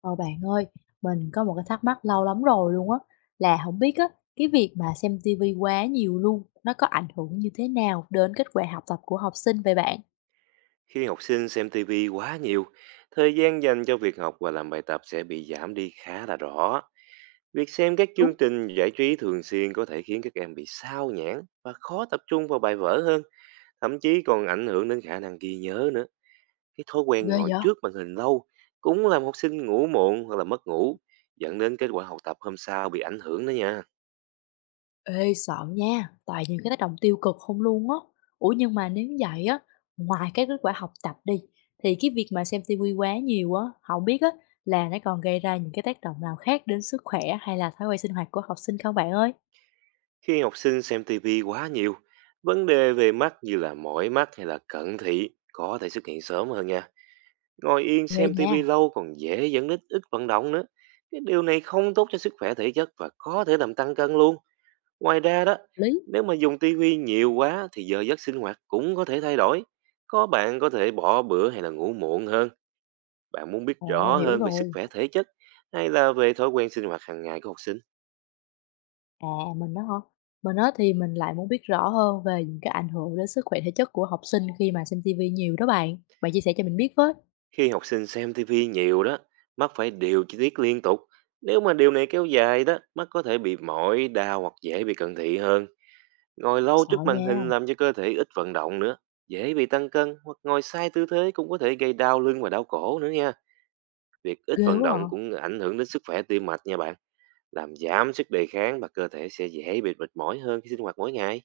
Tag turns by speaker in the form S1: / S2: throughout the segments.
S1: Ôi bạn ơi, mình có một cái thắc mắc lâu lắm rồi luôn á, là không biết á, cái việc mà xem tivi quá nhiều luôn, nó có ảnh hưởng như thế nào đến kết quả học tập của học sinh vậy bạn?
S2: Khi học sinh xem TV quá nhiều, thời gian dành cho việc học và làm bài tập sẽ bị giảm đi khá là rõ. Việc xem các
S1: Đúng,
S2: chương trình giải trí thường xuyên có thể khiến các em bị sao nhãng và khó tập trung vào bài vở hơn, thậm chí còn ảnh hưởng đến khả năng ghi nhớ nữa. Cái thói quen
S1: ghê
S2: ngồi
S1: vậy?
S2: trước màn hình lâu cũng làm học sinh ngủ muộn hoặc là mất ngủ, dẫn đến kết quả học tập hôm sau bị ảnh hưởng đó nha.
S1: Ê, sợ nha, toàn những cái tác động tiêu cực không luôn á. Ủa nhưng mà nếu vậy á, ngoài cái kết quả học tập đi, thì cái việc mà xem tivi quá nhiều á, không biết á, là nó còn gây ra những cái tác động nào khác đến sức khỏe hay là thói quen sinh hoạt của học sinh không bạn ơi?
S2: Khi học sinh xem TV quá nhiều, vấn đề về mắt như là mỏi mắt hay là cận thị có thể xuất hiện sớm hơn nha. Ngồi yên
S1: Ghê
S2: xem
S1: nha.
S2: tivi lâu còn dễ dẫn đến ít vận động nữa. Cái điều này không tốt cho sức khỏe thể chất và có thể làm tăng cân luôn. Ngoài ra đó,
S1: Lý.
S2: nếu mà dùng tivi nhiều quá thì giờ giấc sinh hoạt cũng có thể thay đổi. Có bạn có thể bỏ bữa hay là ngủ muộn hơn. Bạn muốn biết
S1: Ồ,
S2: rõ
S1: hiểu
S2: hơn về sức
S1: rồi.
S2: khỏe thể chất hay là về thói quen sinh hoạt hàng ngày của học sinh.
S1: À, mình á hả? Mình á thì mình lại muốn biết rõ hơn về những cái ảnh hưởng đến sức khỏe thể chất của học sinh khi mà xem TV nhiều đó bạn. Bạn chia sẻ cho mình biết với.
S2: Khi học sinh xem tivi nhiều đó, mắt phải điều chi tiết liên tục. Nếu mà điều này kéo dài đó, mắt có thể bị mỏi, đau hoặc dễ bị cận thị hơn. Ngồi lâu
S1: Sợ
S2: trước màn
S1: nha,
S2: hình làm cho cơ thể ít vận động nữa, dễ bị tăng cân hoặc ngồi sai tư thế cũng có thể gây đau lưng và đau cổ nữa nha. Việc ít
S1: ghê
S2: vận
S1: quá à.
S2: động cũng ảnh hưởng đến sức khỏe tim mạch nha bạn, làm giảm sức đề kháng và cơ thể sẽ dễ bị mệt mỏi hơn khi sinh hoạt mỗi ngày.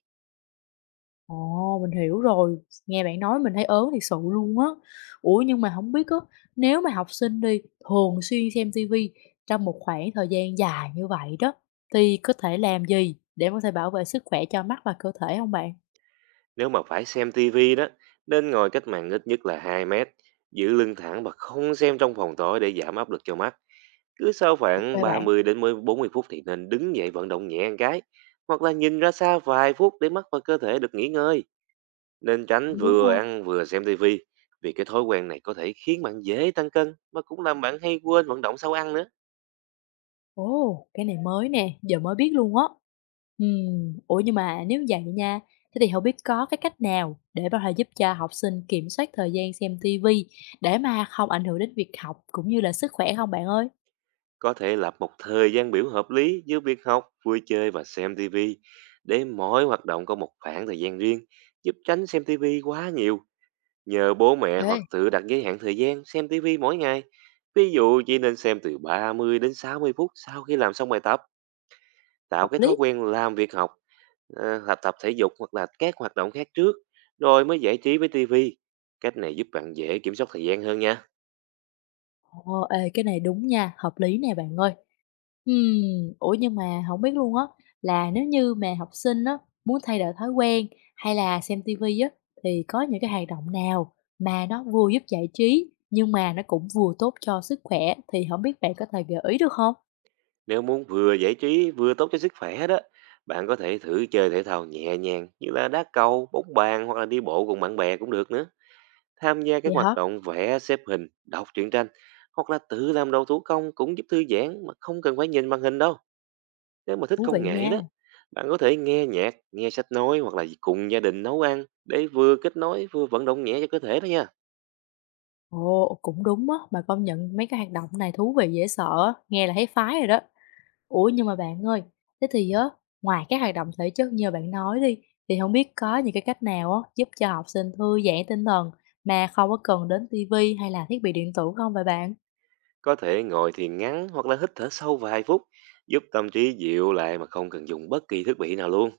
S1: Ồ, mình hiểu rồi. Nghe bạn nói mình thấy ớn thiệt sự luôn á. Ủa nhưng mà không biết á, nếu mà học sinh đi thường xuyên xem TV trong một khoảng thời gian dài như vậy đó, thì có thể làm gì để có thể bảo vệ sức khỏe cho mắt và cơ thể không bạn?
S2: Nếu mà phải xem tivi đó, nên ngồi cách màn ít nhất là 2 mét, giữ lưng thẳng và không xem trong phòng tối để giảm áp lực cho mắt. Cứ sau
S1: Ok
S2: khoảng ba
S1: bạn,
S2: mươi đến 40 phút thì nên đứng dậy vận động nhẹ một cái, hoặc là nhìn ra xa vài phút để mắt và cơ thể được nghỉ ngơi. Nên tránh
S1: cũng đúng
S2: vừa
S1: ha.
S2: ăn vừa xem tivi, vì cái thói quen này có thể khiến bạn dễ tăng cân mà cũng làm bạn hay quên vận động sau ăn nữa.
S1: Ồ, cái này mới nè, giờ mới biết luôn á. Ủa nhưng mà nếu như vậy nha, thế thì không biết có cái cách nào để có thể giúp cho học sinh kiểm soát thời gian xem ti vi để mà không ảnh hưởng đến việc học cũng như là sức khỏe không bạn ơi?
S2: Có thể lập một thời gian biểu hợp lý giữa việc học, vui chơi và xem tivi để mỗi hoạt động có một khoảng thời gian riêng, giúp tránh xem tivi quá nhiều. Nhờ bố mẹ
S1: Ê.
S2: hoặc tự đặt giới hạn thời gian xem tivi mỗi ngày. Ví dụ chỉ nên xem từ 30 đến 60 phút sau khi làm xong bài tập.
S1: Hợp
S2: Tạo cái thói
S1: lý.
S2: quen làm việc học, học tập thể dục hoặc là các hoạt động khác trước, rồi mới giải trí với tivi. Cách này giúp bạn dễ kiểm soát thời gian hơn nha.
S1: Ồ, ê, cái này đúng nha, hợp lý nè bạn ơi. Ủa, nhưng mà không biết luôn á, là nếu như mà học sinh á, muốn thay đổi thói quen hay là xem tivi á, thì có những cái hoạt động nào mà nó vừa giúp giải trí, nhưng mà nó cũng vừa tốt cho sức khỏe, thì không biết bạn có thể gợi ý được không?
S2: Nếu muốn vừa giải trí vừa tốt cho sức khỏe đó, bạn có thể thử chơi thể thao nhẹ nhàng như là đá cầu, bóng bàn hoặc là đi bộ cùng bạn bè cũng được nữa. Tham gia
S1: Vậy
S2: các hoạt
S1: hả?
S2: động vẽ, xếp hình, đọc truyện tranh hoặc là tự làm đồ thủ công cũng giúp thư giãn mà không cần phải nhìn màn hình đâu. Nếu mà thích
S1: Thú vị
S2: công nghệ
S1: nha.
S2: đó, bạn có thể nghe nhạc, nghe sách nói hoặc là cùng gia đình nấu ăn để vừa kết nối vừa vận động nhẹ cho cơ thể đó nha.
S1: Ồ, cũng đúng á, mà công nhận mấy cái hoạt động này thú vị dễ sợ á, nghe là thấy phái rồi đó. Ủa, nhưng mà bạn ơi, thế thì á, ngoài các hoạt động thể chất như bạn nói đi, thì không biết có những cái cách nào á, giúp cho học sinh thư giãn tinh thần mà không có cần đến ti hay là thiết bị điện tử không vậy bạn?
S2: Có thể ngồi thiền ngắn hoặc là hít thở sâu vài phút, giúp tâm trí dịu lại mà không cần dùng bất kỳ thiết bị nào luôn.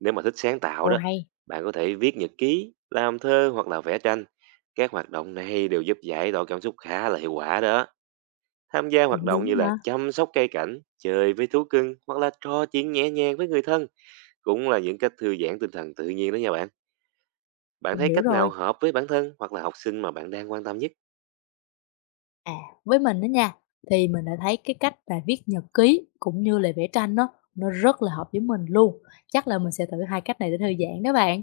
S2: Nếu mà thích sáng tạo
S1: Ồ,
S2: đó,
S1: hay,
S2: bạn có thể viết nhật ký, làm thơ hoặc là vẽ tranh. Các hoạt động này đều giúp giải tỏa cảm xúc khá là hiệu quả đó. Tham gia hoạt
S1: cũng
S2: động như
S1: đúng
S2: là
S1: hả?
S2: chăm sóc cây cảnh, chơi với thú cưng hoặc là trò chuyện nhẹ nhàng với người thân cũng là những cách thư giãn tinh thần tự nhiên đó nha bạn. Bạn
S1: Mình
S2: thấy
S1: hiểu
S2: cách
S1: rồi.
S2: nào hợp với bản thân hoặc là học sinh mà bạn đang quan tâm nhất?
S1: À, với mình đó nha, thì mình đã thấy cái cách là viết nhật ký cũng như là vẽ tranh á, nó rất là hợp với mình luôn. Chắc là mình sẽ thử hai cách này để thư giãn đó bạn.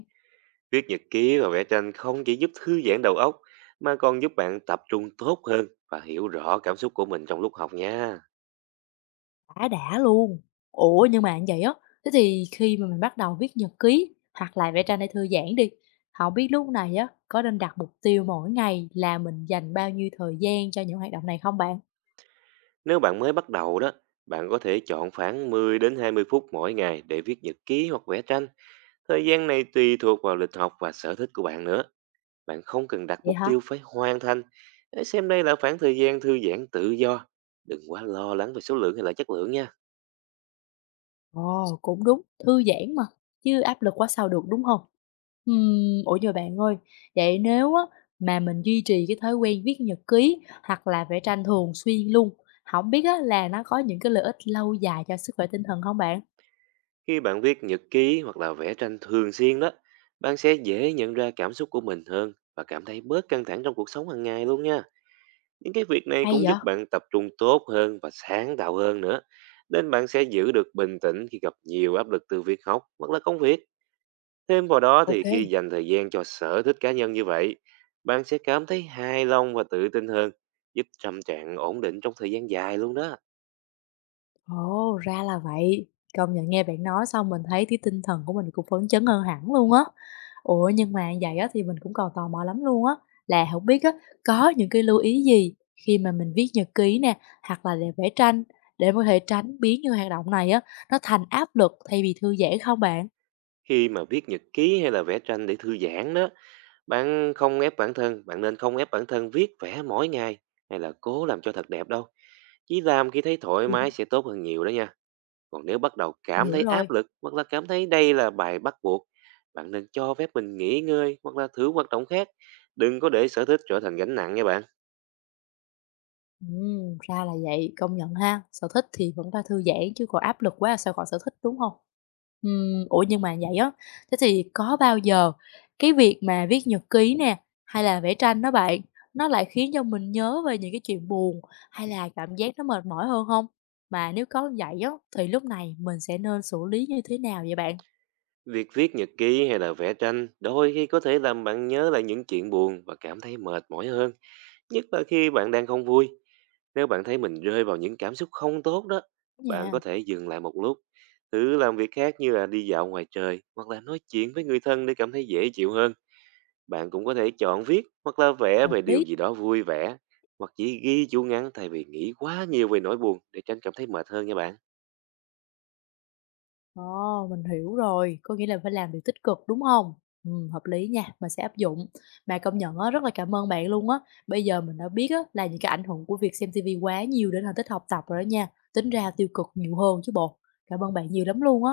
S2: Viết nhật ký và vẽ tranh không chỉ giúp thư giãn đầu óc mà còn giúp bạn tập trung tốt hơn và hiểu rõ cảm xúc của mình trong lúc học nha.
S1: Đã luôn! Ủa, nhưng mà như vậy á, thế thì khi mà mình bắt đầu viết nhật ký hoặc là vẽ tranh để thư giãn đi, không biết lúc này á, có nên đặt mục tiêu mỗi ngày là mình dành bao nhiêu thời gian cho những hoạt động này không bạn?
S2: Nếu bạn mới bắt đầu đó, bạn có thể chọn khoảng 10 đến 20 phút mỗi ngày để viết nhật ký hoặc vẽ tranh. Thời gian này tùy thuộc vào lịch học và sở thích của bạn nữa. Bạn không cần đặt
S1: Vậy
S2: mục
S1: hả?
S2: tiêu phải hoàn thành. Hãy xem đây là khoảng thời gian thư giãn tự do. Đừng quá lo lắng về số lượng hay là chất lượng nha.
S1: Ồ, cũng đúng, thư giãn mà, chứ áp lực quá sao được, đúng không? Ủa, nhưng bạn ơi, vậy nếu á mà mình duy trì cái thói quen viết nhật ký hoặc là vẽ tranh thường xuyên luôn, không biết á là nó có những cái lợi ích lâu dài cho sức khỏe tinh thần không bạn?
S2: Khi bạn viết nhật ký hoặc là vẽ tranh thường xuyên đó, bạn sẽ dễ nhận ra cảm xúc của mình hơn và cảm thấy bớt căng thẳng trong cuộc sống hàng ngày luôn nha. Những cái việc này
S1: Hay
S2: cũng
S1: vậy?
S2: giúp bạn tập trung tốt hơn và sáng tạo hơn nữa. Nên bạn sẽ giữ được bình tĩnh khi gặp nhiều áp lực từ việc học hoặc là công việc. Thêm vào đó thì khi
S1: OK.
S2: dành thời gian cho sở thích cá nhân như vậy, bạn sẽ cảm thấy hài lòng và tự tin hơn, giúp tâm trạng ổn định trong thời gian dài luôn đó.
S1: Ồ, ra là vậy. Công nhận nghe bạn nói xong mình thấy cái tinh thần của mình cũng phấn chấn hơn hẳn luôn á. Ủa nhưng mà vậy á thì mình cũng còn tò mò lắm luôn á, là không biết á có những cái lưu ý gì khi mà mình viết nhật ký nè, hoặc là để vẽ tranh để có thể tránh biến những hoạt động này á nó thành áp lực thay vì thư giãn không bạn?
S2: Khi mà viết nhật ký hay là vẽ tranh để thư giãn đó, Bạn nên không ép bản thân viết vẽ mỗi ngày hay là cố làm cho thật đẹp đâu. Chỉ làm khi thấy thoải
S1: Ừ,
S2: mái sẽ tốt hơn nhiều đó nha. Còn nếu bắt đầu
S1: mình
S2: cảm
S1: hiểu
S2: thấy
S1: rồi.
S2: áp lực hoặc là cảm thấy đây là bài bắt buộc, bạn nên cho phép mình nghỉ ngơi hoặc là thử hoạt động khác. Đừng có để sở thích trở thành gánh nặng nha bạn.
S1: Ra là vậy, công nhận ha, sở thích thì vẫn là thư giãn chứ còn áp lực quá sao gọi sở thích, đúng không? Ủa, nhưng mà vậy á, thế thì có bao giờ cái việc mà viết nhật ký nè, hay là vẽ tranh đó bạn, nó lại khiến cho mình nhớ về những cái chuyện buồn hay là cảm giác nó mệt mỏi hơn không? Mà nếu có như vậy á, thì lúc này mình sẽ nên xử lý như thế nào vậy bạn?
S2: Việc viết nhật ký hay là vẽ tranh đôi khi có thể làm bạn nhớ lại những chuyện buồn và cảm thấy mệt mỏi hơn, nhất là khi bạn đang không vui. Nếu bạn thấy mình rơi vào những cảm xúc không tốt đó, bạn có
S1: Nha,
S2: thể dừng lại một lúc, thử làm việc khác như là đi dạo ngoài trời hoặc là nói chuyện với người thân để cảm thấy dễ chịu hơn. Bạn cũng có thể chọn viết hoặc là vẽ
S1: hợp
S2: về điều
S1: lý.
S2: gì đó vui vẻ, hoặc chỉ ghi chú ngắn thay vì nghĩ quá nhiều về nỗi buồn để tránh cảm thấy mệt hơn nha bạn.
S1: Ồ, mình hiểu rồi, có nghĩa là phải làm điều tích cực, đúng không? Hợp lý nha, mình sẽ áp dụng. Mà công nhận á, rất là cảm ơn bạn luôn á, bây giờ mình đã biết á là những cái ảnh hưởng của việc xem ti vi quá nhiều đến thành tích học tập rồi đó nha, tính ra tiêu cực nhiều hơn chứ bộ. Cảm ơn bạn nhiều lắm luôn á.